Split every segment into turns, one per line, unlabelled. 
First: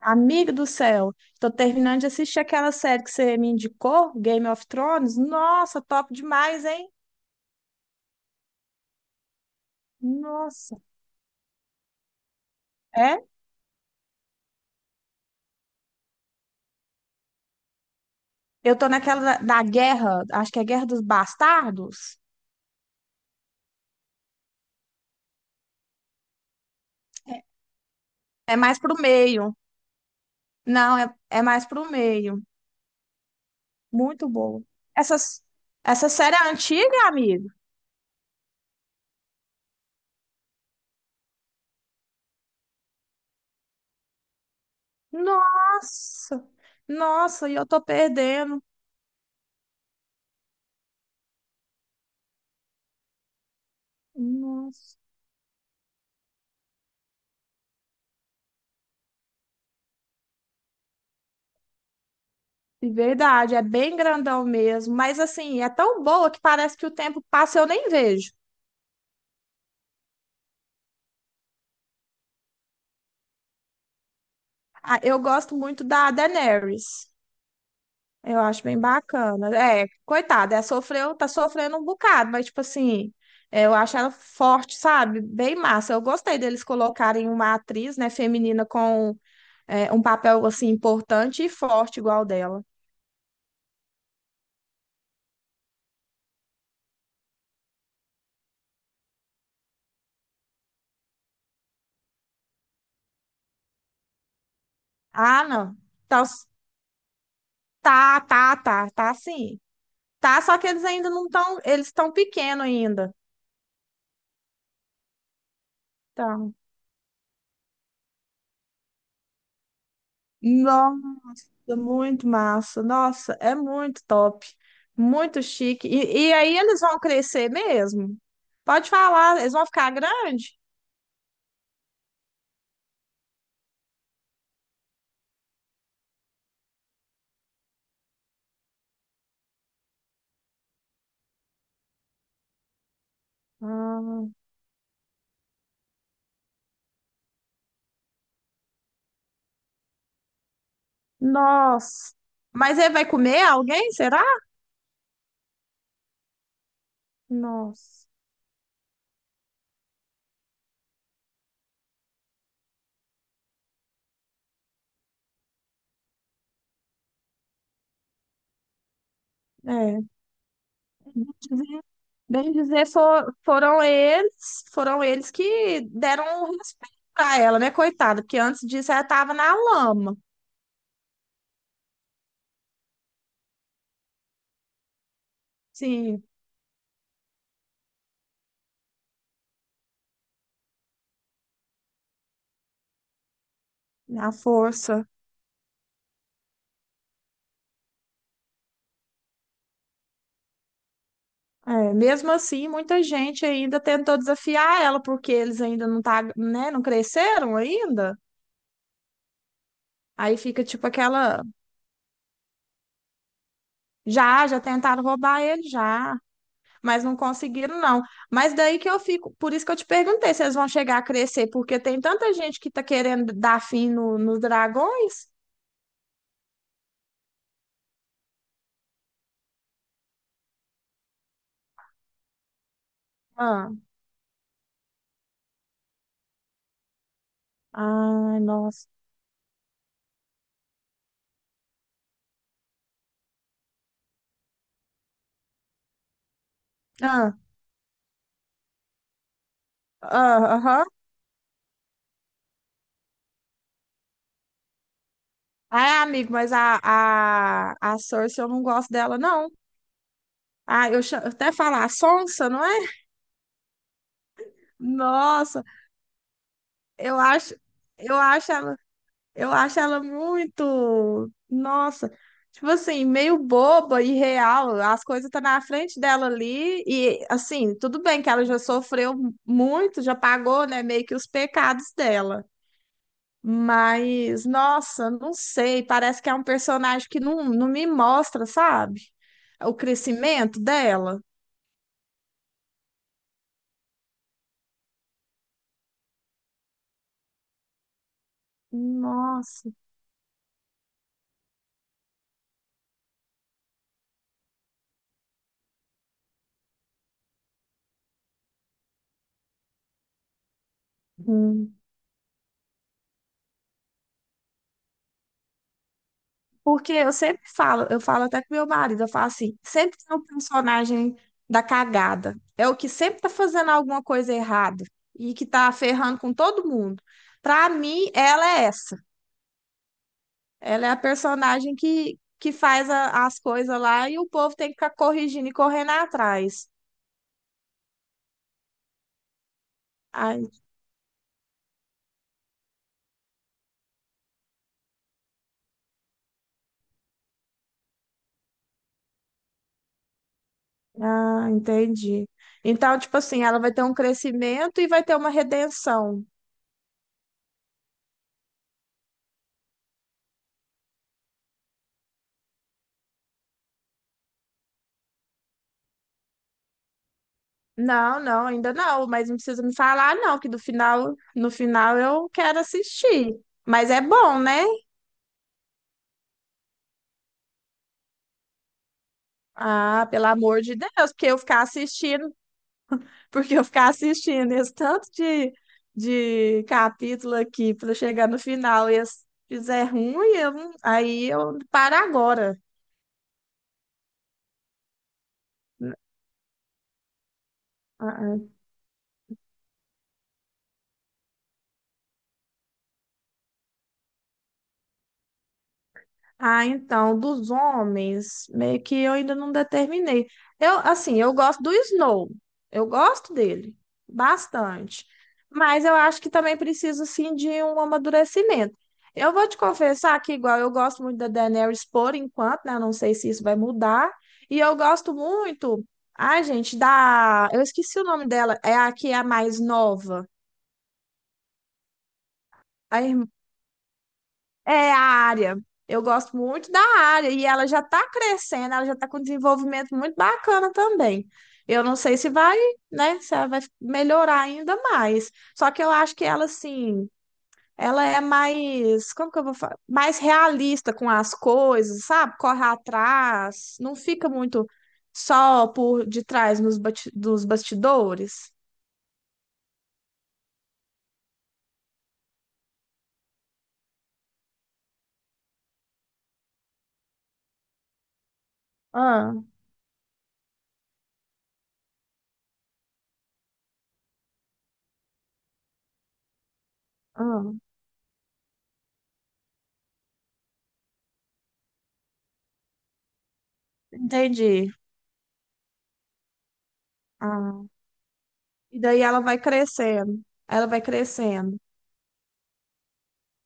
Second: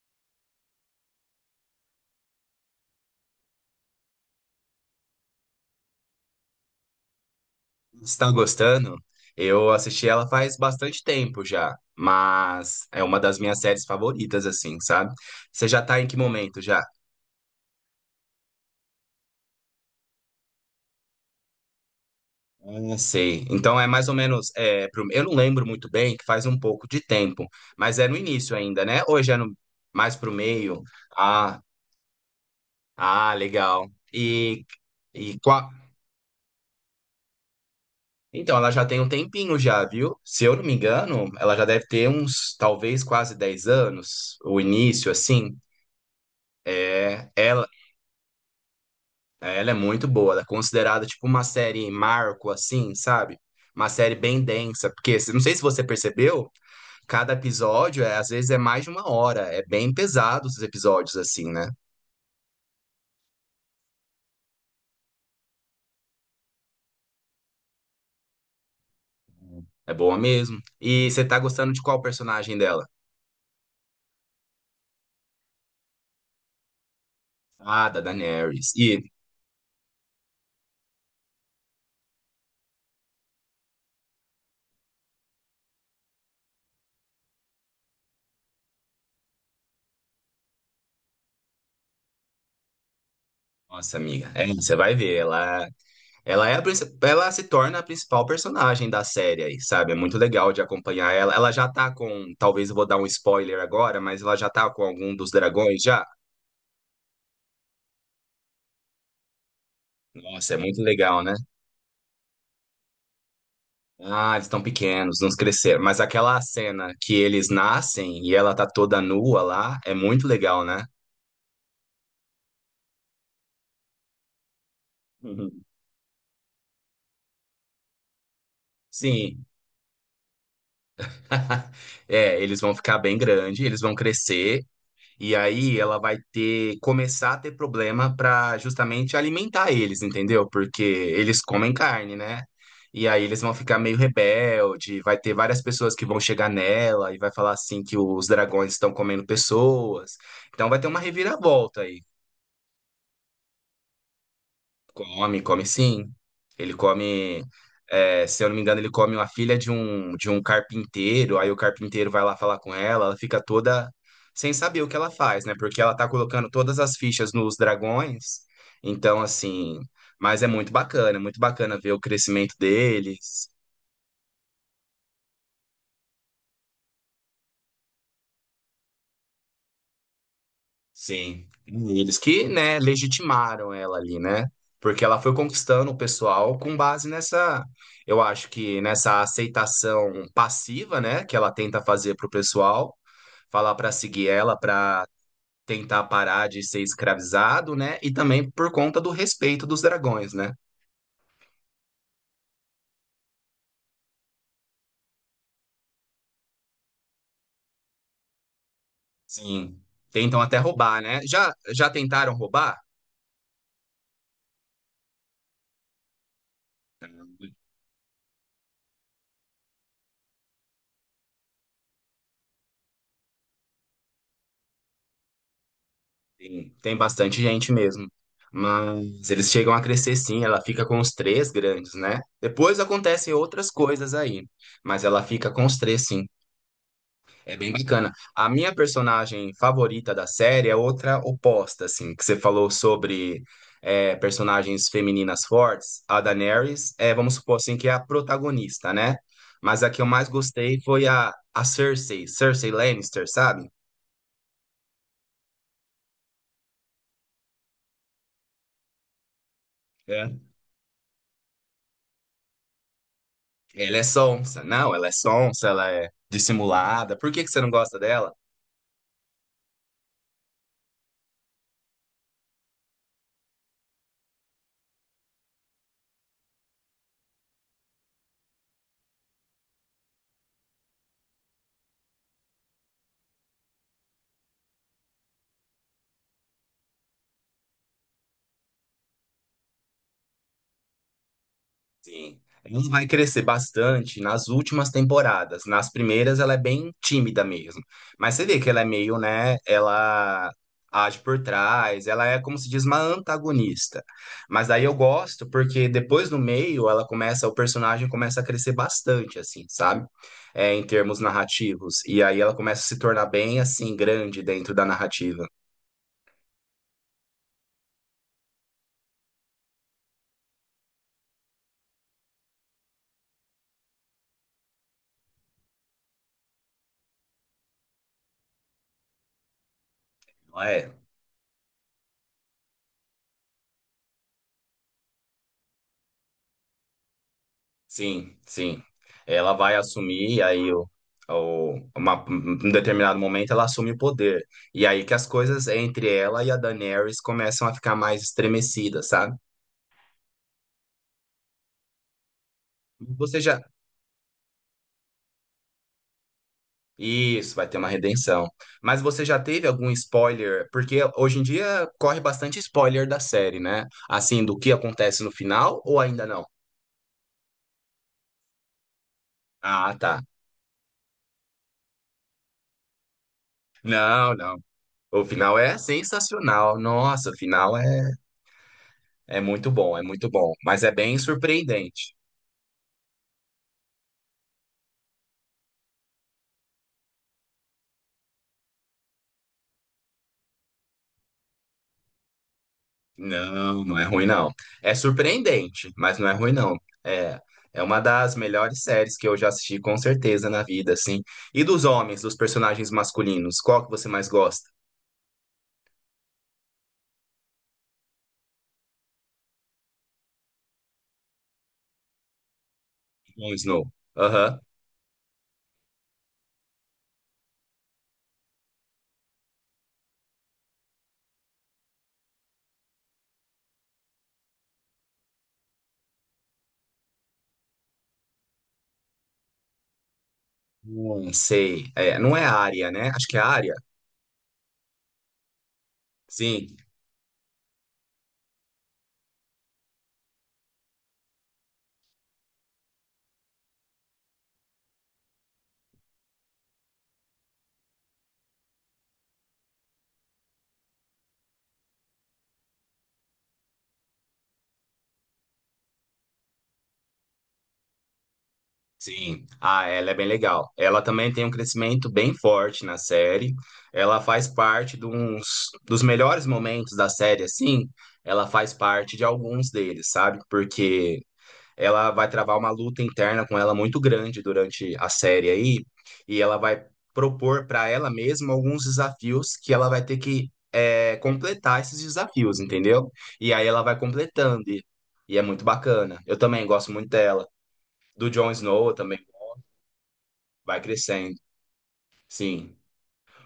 Amigo do céu, tô terminando de assistir aquela série que você me indicou, Game of Thrones. Nossa, top demais, hein?
Está gostando? Eu assisti ela faz
Nossa.
bastante tempo já, mas é uma
É?
das minhas séries favoritas, assim, sabe? Você já tá em que momento já?
Eu tô naquela da guerra, acho que é Guerra dos Bastardos.
Ah, sei. Então é mais ou menos. É, eu não lembro muito bem, que faz um pouco de
É,
tempo, mas é no início
é, mais
ainda,
pro
né? Hoje é no...
meio.
mais pro meio.
Não, é
Ah,
mais pro meio.
ah, legal.
Muito boa.
E
Essas,
qual.
essa série é antiga, amigo?
Então, ela já tem um tempinho já, viu? Se eu não me engano, ela já deve ter uns, talvez, quase 10 anos, o início, assim.
Nossa,
É,
nossa, e eu
ela,
tô perdendo.
Ela é muito boa, ela é considerada tipo uma série marco, assim, sabe? Uma série bem densa,
Nossa.
porque não sei se você percebeu, cada episódio é, às vezes é mais de uma hora, é bem pesado os episódios, assim, né?
Verdade, é bem grandão mesmo, mas assim, é tão boa que parece que o tempo passa e eu nem vejo.
É boa mesmo. E você tá gostando de qual personagem dela?
Ah, eu gosto muito da Daenerys.
Ah, da
Eu acho
Daenerys.
bem
E,
bacana. É, coitada, é, sofreu, tá sofrendo um bocado, mas tipo assim, é, eu acho ela forte, sabe? Bem massa. Eu gostei deles colocarem uma atriz, né, feminina com é, um papel assim importante e forte igual dela.
nossa amiga, é, você vai ver, ela, ela se torna a principal personagem da série aí, sabe? É muito legal de acompanhar ela. Ela já tá com, talvez eu vou dar um spoiler agora, mas ela já tá com algum dos
Ah, não.
dragões já?
Tá, tá sim. Tá,
Nossa, é
só que
muito
eles ainda
legal,
não
né?
estão, eles estão pequenos ainda.
Ah, eles estão pequenos, não cresceram. Mas aquela
Tá.
cena que eles nascem e ela tá toda nua lá, é muito legal, né?
Nossa, muito massa. Nossa, é muito top. Muito
Uhum.
chique. E aí eles vão crescer mesmo? Pode falar,
Sim.
eles vão ficar grandes?
É, eles vão ficar bem grande, eles vão crescer. E aí ela vai ter começar a ter problema para justamente alimentar eles, entendeu? Porque eles comem carne, né? E aí eles vão ficar meio
Ah,
rebelde, vai ter várias pessoas que vão chegar nela e vai falar assim que os dragões estão comendo pessoas. Então vai ter uma reviravolta aí.
nossa. Mas ele vai comer alguém, será?
Come, come sim. Ele come,
Nossa.
é, se eu não me engano, ele come uma filha de um, carpinteiro, aí o carpinteiro vai lá falar com ela, ela fica toda sem saber o que ela faz, né? Porque ela tá colocando todas as fichas nos dragões. Então, assim,
É.
mas é muito bacana ver o
Bem
crescimento
dizer,
deles.
foram eles que deram o respeito pra ela, né, coitada? Porque antes disso ela tava na lama.
Sim. E eles que, né, legitimaram ela ali, né? Porque ela foi conquistando o
Sim,
pessoal com base nessa, eu acho que nessa aceitação passiva, né, que ela tenta fazer pro pessoal, falar para seguir
na
ela, para
força.
tentar parar de ser escravizado, né? E também por conta do respeito dos dragões, né?
É, mesmo assim, muita gente ainda tentou desafiar ela, porque eles ainda não tá, né, não cresceram ainda.
Sim.
Aí
Tentam até
fica tipo
roubar, né?
aquela,
Já já tentaram roubar?
já, já tentaram roubar ele, já, mas não conseguiram, não. Mas daí que eu fico, por isso que eu te perguntei se eles vão chegar a crescer, porque tem tanta gente que tá querendo dar fim nos dragões.
Tem bastante gente mesmo. Mas eles chegam a crescer sim, ela fica com os três grandes, né? Depois acontecem outras
Ah,
coisas aí, mas ela fica com os três sim. É bem bacana.
ai,
A minha
nossa.
personagem favorita da série é outra oposta, assim, que você falou sobre personagens femininas fortes. A Daenerys, é, vamos
Ah,
supor assim, que é a protagonista, né? Mas a que eu mais
ah,
gostei
aham.
foi a Cersei, Cersei Lannister, sabe?
Ai, amigo, mas a Cersei eu não gosto dela, não. Ah, eu até falar a Sonsa, não é?
Ela é sonsa. Não, ela é
Nossa,
sonsa, ela é dissimulada.
eu
Por que que
acho,
você não gosta
eu
dela?
acho ela, eu acho ela muito, nossa, tipo assim, meio boba e real. As coisas tá na frente dela ali e assim, tudo bem que ela já sofreu muito, já pagou, né, meio que os pecados dela. Mas, nossa, não sei, parece que é um personagem que não, não me mostra, sabe? O crescimento dela.
Sim. Ela vai crescer bastante nas últimas temporadas. Nas primeiras, ela é bem tímida mesmo. Mas você vê que ela é meio, né?
Nossa.
Ela age por trás, ela é, como se diz, uma antagonista. Mas daí eu gosto, porque depois no meio, ela começa, o personagem começa a crescer bastante, assim, sabe? É, em termos
Hum.
narrativos. E aí ela começa a se tornar bem, assim, grande dentro da narrativa.
Porque eu sempre falo, eu falo até com meu marido, eu falo assim, sempre tem um personagem da cagada. É o que sempre tá fazendo alguma coisa errada e que tá ferrando com todo mundo. Pra mim, ela é essa.
Não
Ela
é?
é a personagem que faz as coisas lá e o povo tem que ficar corrigindo e correndo atrás.
Sim, sim. Ela vai
Ah,
assumir, e
en-
aí um determinado momento ela assume o poder. E aí que as coisas entre ela e a Daenerys começam a ficar mais estremecidas, sabe?
ah, entendi. Então, tipo
Você
assim, ela
já.
vai ter um crescimento e vai ter uma redenção.
Isso, vai ter uma redenção. Mas você já teve algum spoiler? Porque hoje em dia corre bastante spoiler da série, né? Assim, do que acontece no final ou ainda não?
Não, não, ainda não, mas não precisa me
Ah,
falar,
tá.
não, que do final, no final eu quero assistir. Mas é
Não,
bom,
não.
né?
O final é sensacional. Nossa, o final é. É
Ah, pelo
muito bom,
amor de
mas é
Deus,
bem
porque eu ficar
surpreendente.
assistindo, porque eu ficar assistindo esse tanto de capítulo aqui para chegar no final e se fizer ruim, eu não- aí eu paro agora.
Não, não é ruim não. É surpreendente, mas não é ruim não. É, é uma das
Ah,
melhores séries que eu já assisti com certeza na vida, assim. E dos homens, dos personagens masculinos, qual que você mais gosta?
ah, então, dos homens, meio que eu ainda não determinei. Eu, assim, eu gosto do Snow. Eu gosto
Jon
dele
Snow. Aham.
bastante. Mas eu acho que também preciso, assim, de um amadurecimento. Eu vou te confessar que, igual, eu gosto muito da Daenerys por enquanto, né? Eu não sei se isso vai mudar. E eu gosto muito, ai, gente, da... Eu esqueci o nome dela. É a que é a mais nova.
Sei. É, não é a Arya,
A
né? Acho que é a Arya.
é a área. Eu gosto muito
Sim.
da área e ela já está crescendo, ela já está com desenvolvimento muito bacana também. Eu não sei se vai, né, se ela vai melhorar ainda mais. Só que eu acho que ela, assim, ela é mais, como que eu vou falar? Mais realista com as coisas, sabe? Corre atrás, não fica muito só por detrás dos bastidores.
Sim, ela é bem legal. Ela também tem um crescimento bem forte na série. Ela faz parte de dos melhores momentos da série, assim. Ela faz parte de
Ah,
alguns deles, sabe? Porque ela vai travar uma luta interna com ela muito grande durante a série aí. E ela vai
ah,
propor para ela mesma alguns desafios que ela vai ter que completar esses desafios, entendeu? E aí ela vai completando.
entendi.
E é muito bacana. Eu também gosto muito dela.
Ah,
Do Jon
e
Snow eu
daí ela
também.
vai crescendo, ela
Vai
vai
crescendo,
crescendo.
sim.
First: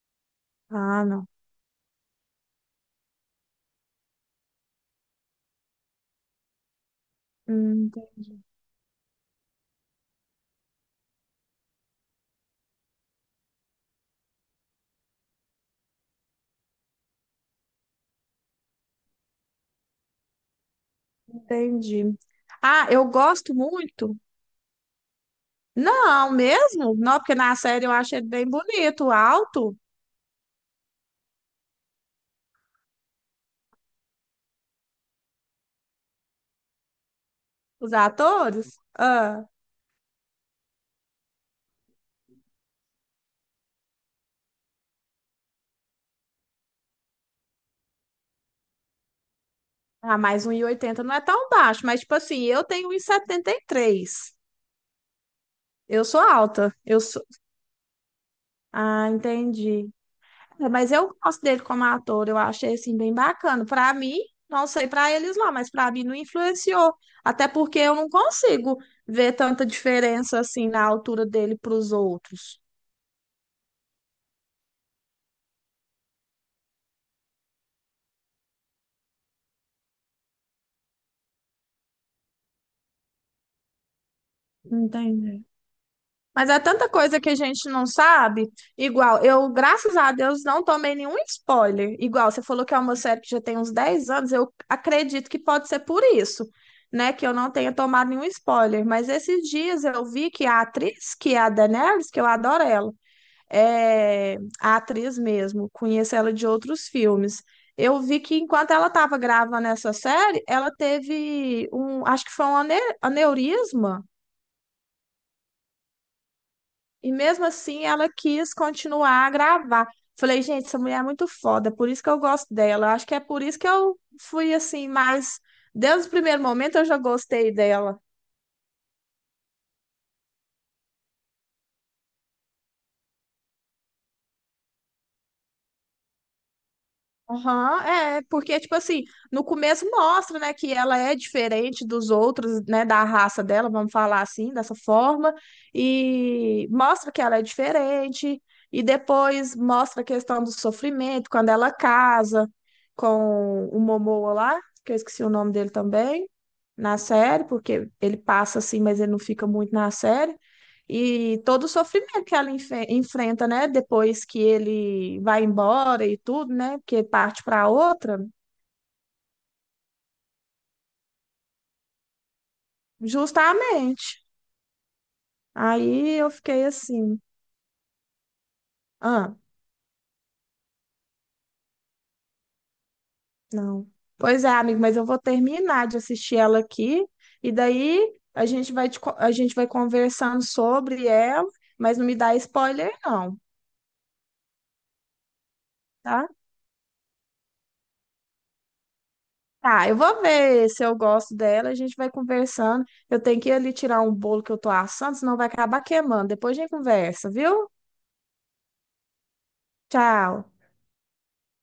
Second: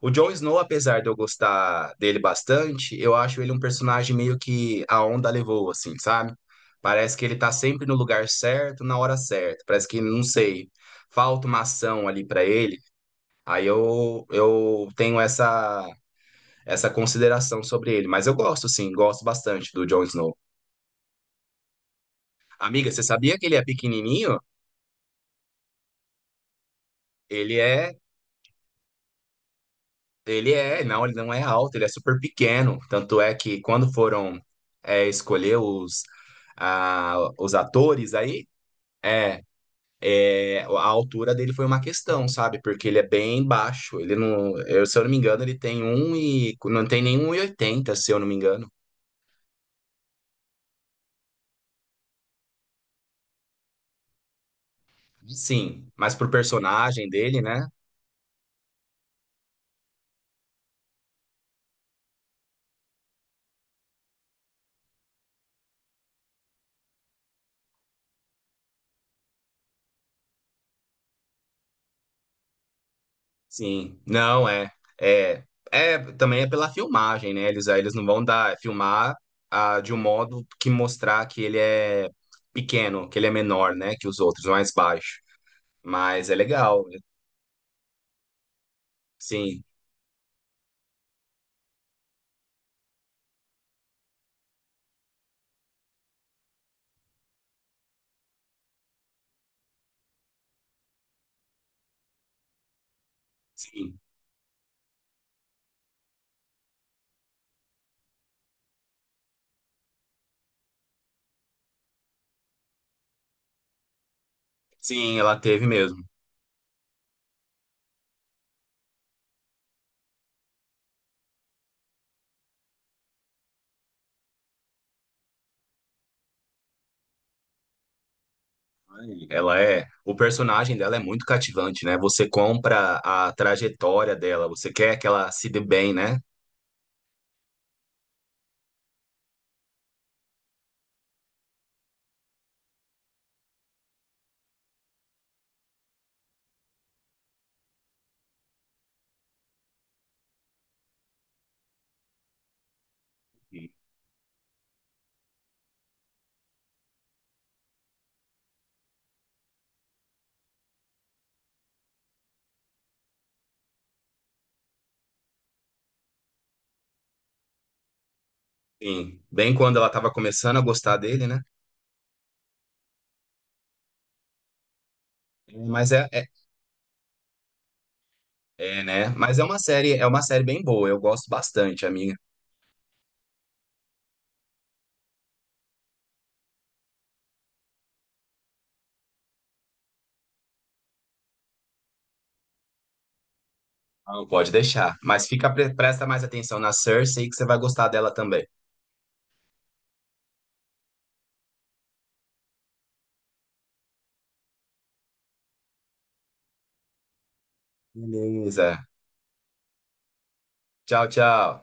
O Jon Snow, apesar
Ah,
de eu
não.
gostar dele bastante, eu acho ele um personagem meio que a onda levou, assim, sabe? Parece que ele tá sempre
Hum,
no lugar certo, na hora certa. Parece que, não sei, falta uma ação ali pra ele. Aí eu tenho essa, consideração sobre ele. Mas eu gosto, sim, gosto bastante do Jon Snow.
entendi. Ah,
Amiga, você
eu
sabia que
gosto
ele é
muito.
pequenininho?
Não, mesmo? Não, porque na
Ele
série eu
é
achei ele bem bonito, alto,
Ele é, não, ele não é alto, ele é super pequeno. Tanto é que quando foram escolher os
os
atores aí,
atores.
é,
Ah,
a altura dele foi uma questão, sabe? Porque ele é bem baixo. Ele não, eu, se eu não me engano, ele tem um e não tem nenhum 1,80, se eu não me engano.
ah, mas 1,80 não é tão baixo, mas tipo assim, eu tenho um e setenta e três.
Sim,
Eu
mas
sou
pro
alta. Eu
personagem
sou...
dele, né?
Ah, entendi. É, mas eu gosto dele como ator, eu achei assim bem bacana. Para mim, não sei para eles lá, mas para mim não influenciou, até porque eu não consigo ver tanta diferença assim na altura dele para os outros.
Sim, não é, é também é pela filmagem, né? Eles não vão dar filmar de um modo que mostrar que ele é pequeno, que ele é menor, né? Que os outros, mais baixo.
Entendi.
Mas é
Mas é
legal,
tanta
né?
coisa que a gente não sabe. Igual, eu,
Sim,
graças a Deus, não tomei nenhum spoiler. Igual, você falou que é uma série que já tem uns 10 anos, eu acredito que pode ser por isso, né? Que eu não tenha tomado nenhum spoiler. Mas esses dias eu vi que a atriz, que é a Daenerys, que eu adoro ela,
sim,
é, a atriz mesmo, conheço ela de outros filmes. Eu vi que enquanto ela estava gravando essa série, ela teve um, acho que foi um aneurisma,
sim, ela teve mesmo.
e mesmo assim ela quis continuar a gravar. Falei, gente, essa mulher é muito foda, é por isso que eu gosto dela. Acho que é por isso que eu fui assim, mais desde o primeiro momento eu já gostei dela.
O personagem dela é muito cativante, né? Você compra a trajetória dela, você quer que ela se dê bem, né?
Aham, é, porque, tipo assim, no começo mostra, né, que ela é diferente dos outros, né, da raça dela, vamos falar assim, dessa forma, e mostra que ela é diferente, e depois mostra a questão do sofrimento, quando ela casa com o Momoa lá, que eu esqueci o nome dele também, na série, porque ele passa assim, mas ele não fica muito na série. E todo o sofrimento que ela enfrenta, né? Depois que ele vai embora e tudo, né? Porque parte para outra,
Sim, bem quando ela estava começando a gostar dele, né?
justamente.
Mas é,
Aí
é
eu fiquei assim,
É, né?
ah,
Mas é uma série, bem boa, eu gosto bastante, amiga.
não. Pois é, amigo, mas eu vou terminar de assistir ela aqui e daí a gente vai, a gente vai conversando sobre ela, mas não me dá spoiler, não,
Não pode deixar. Mas fica, presta mais
tá?
atenção na Cersei que você vai gostar dela também.
Tá, eu vou ver se eu gosto dela, a gente vai conversando. Eu tenho que ir ali tirar um bolo que eu tô assando, senão vai acabar queimando. Depois a gente conversa, viu?
Beleza.
Tchau.
Tchau, tchau.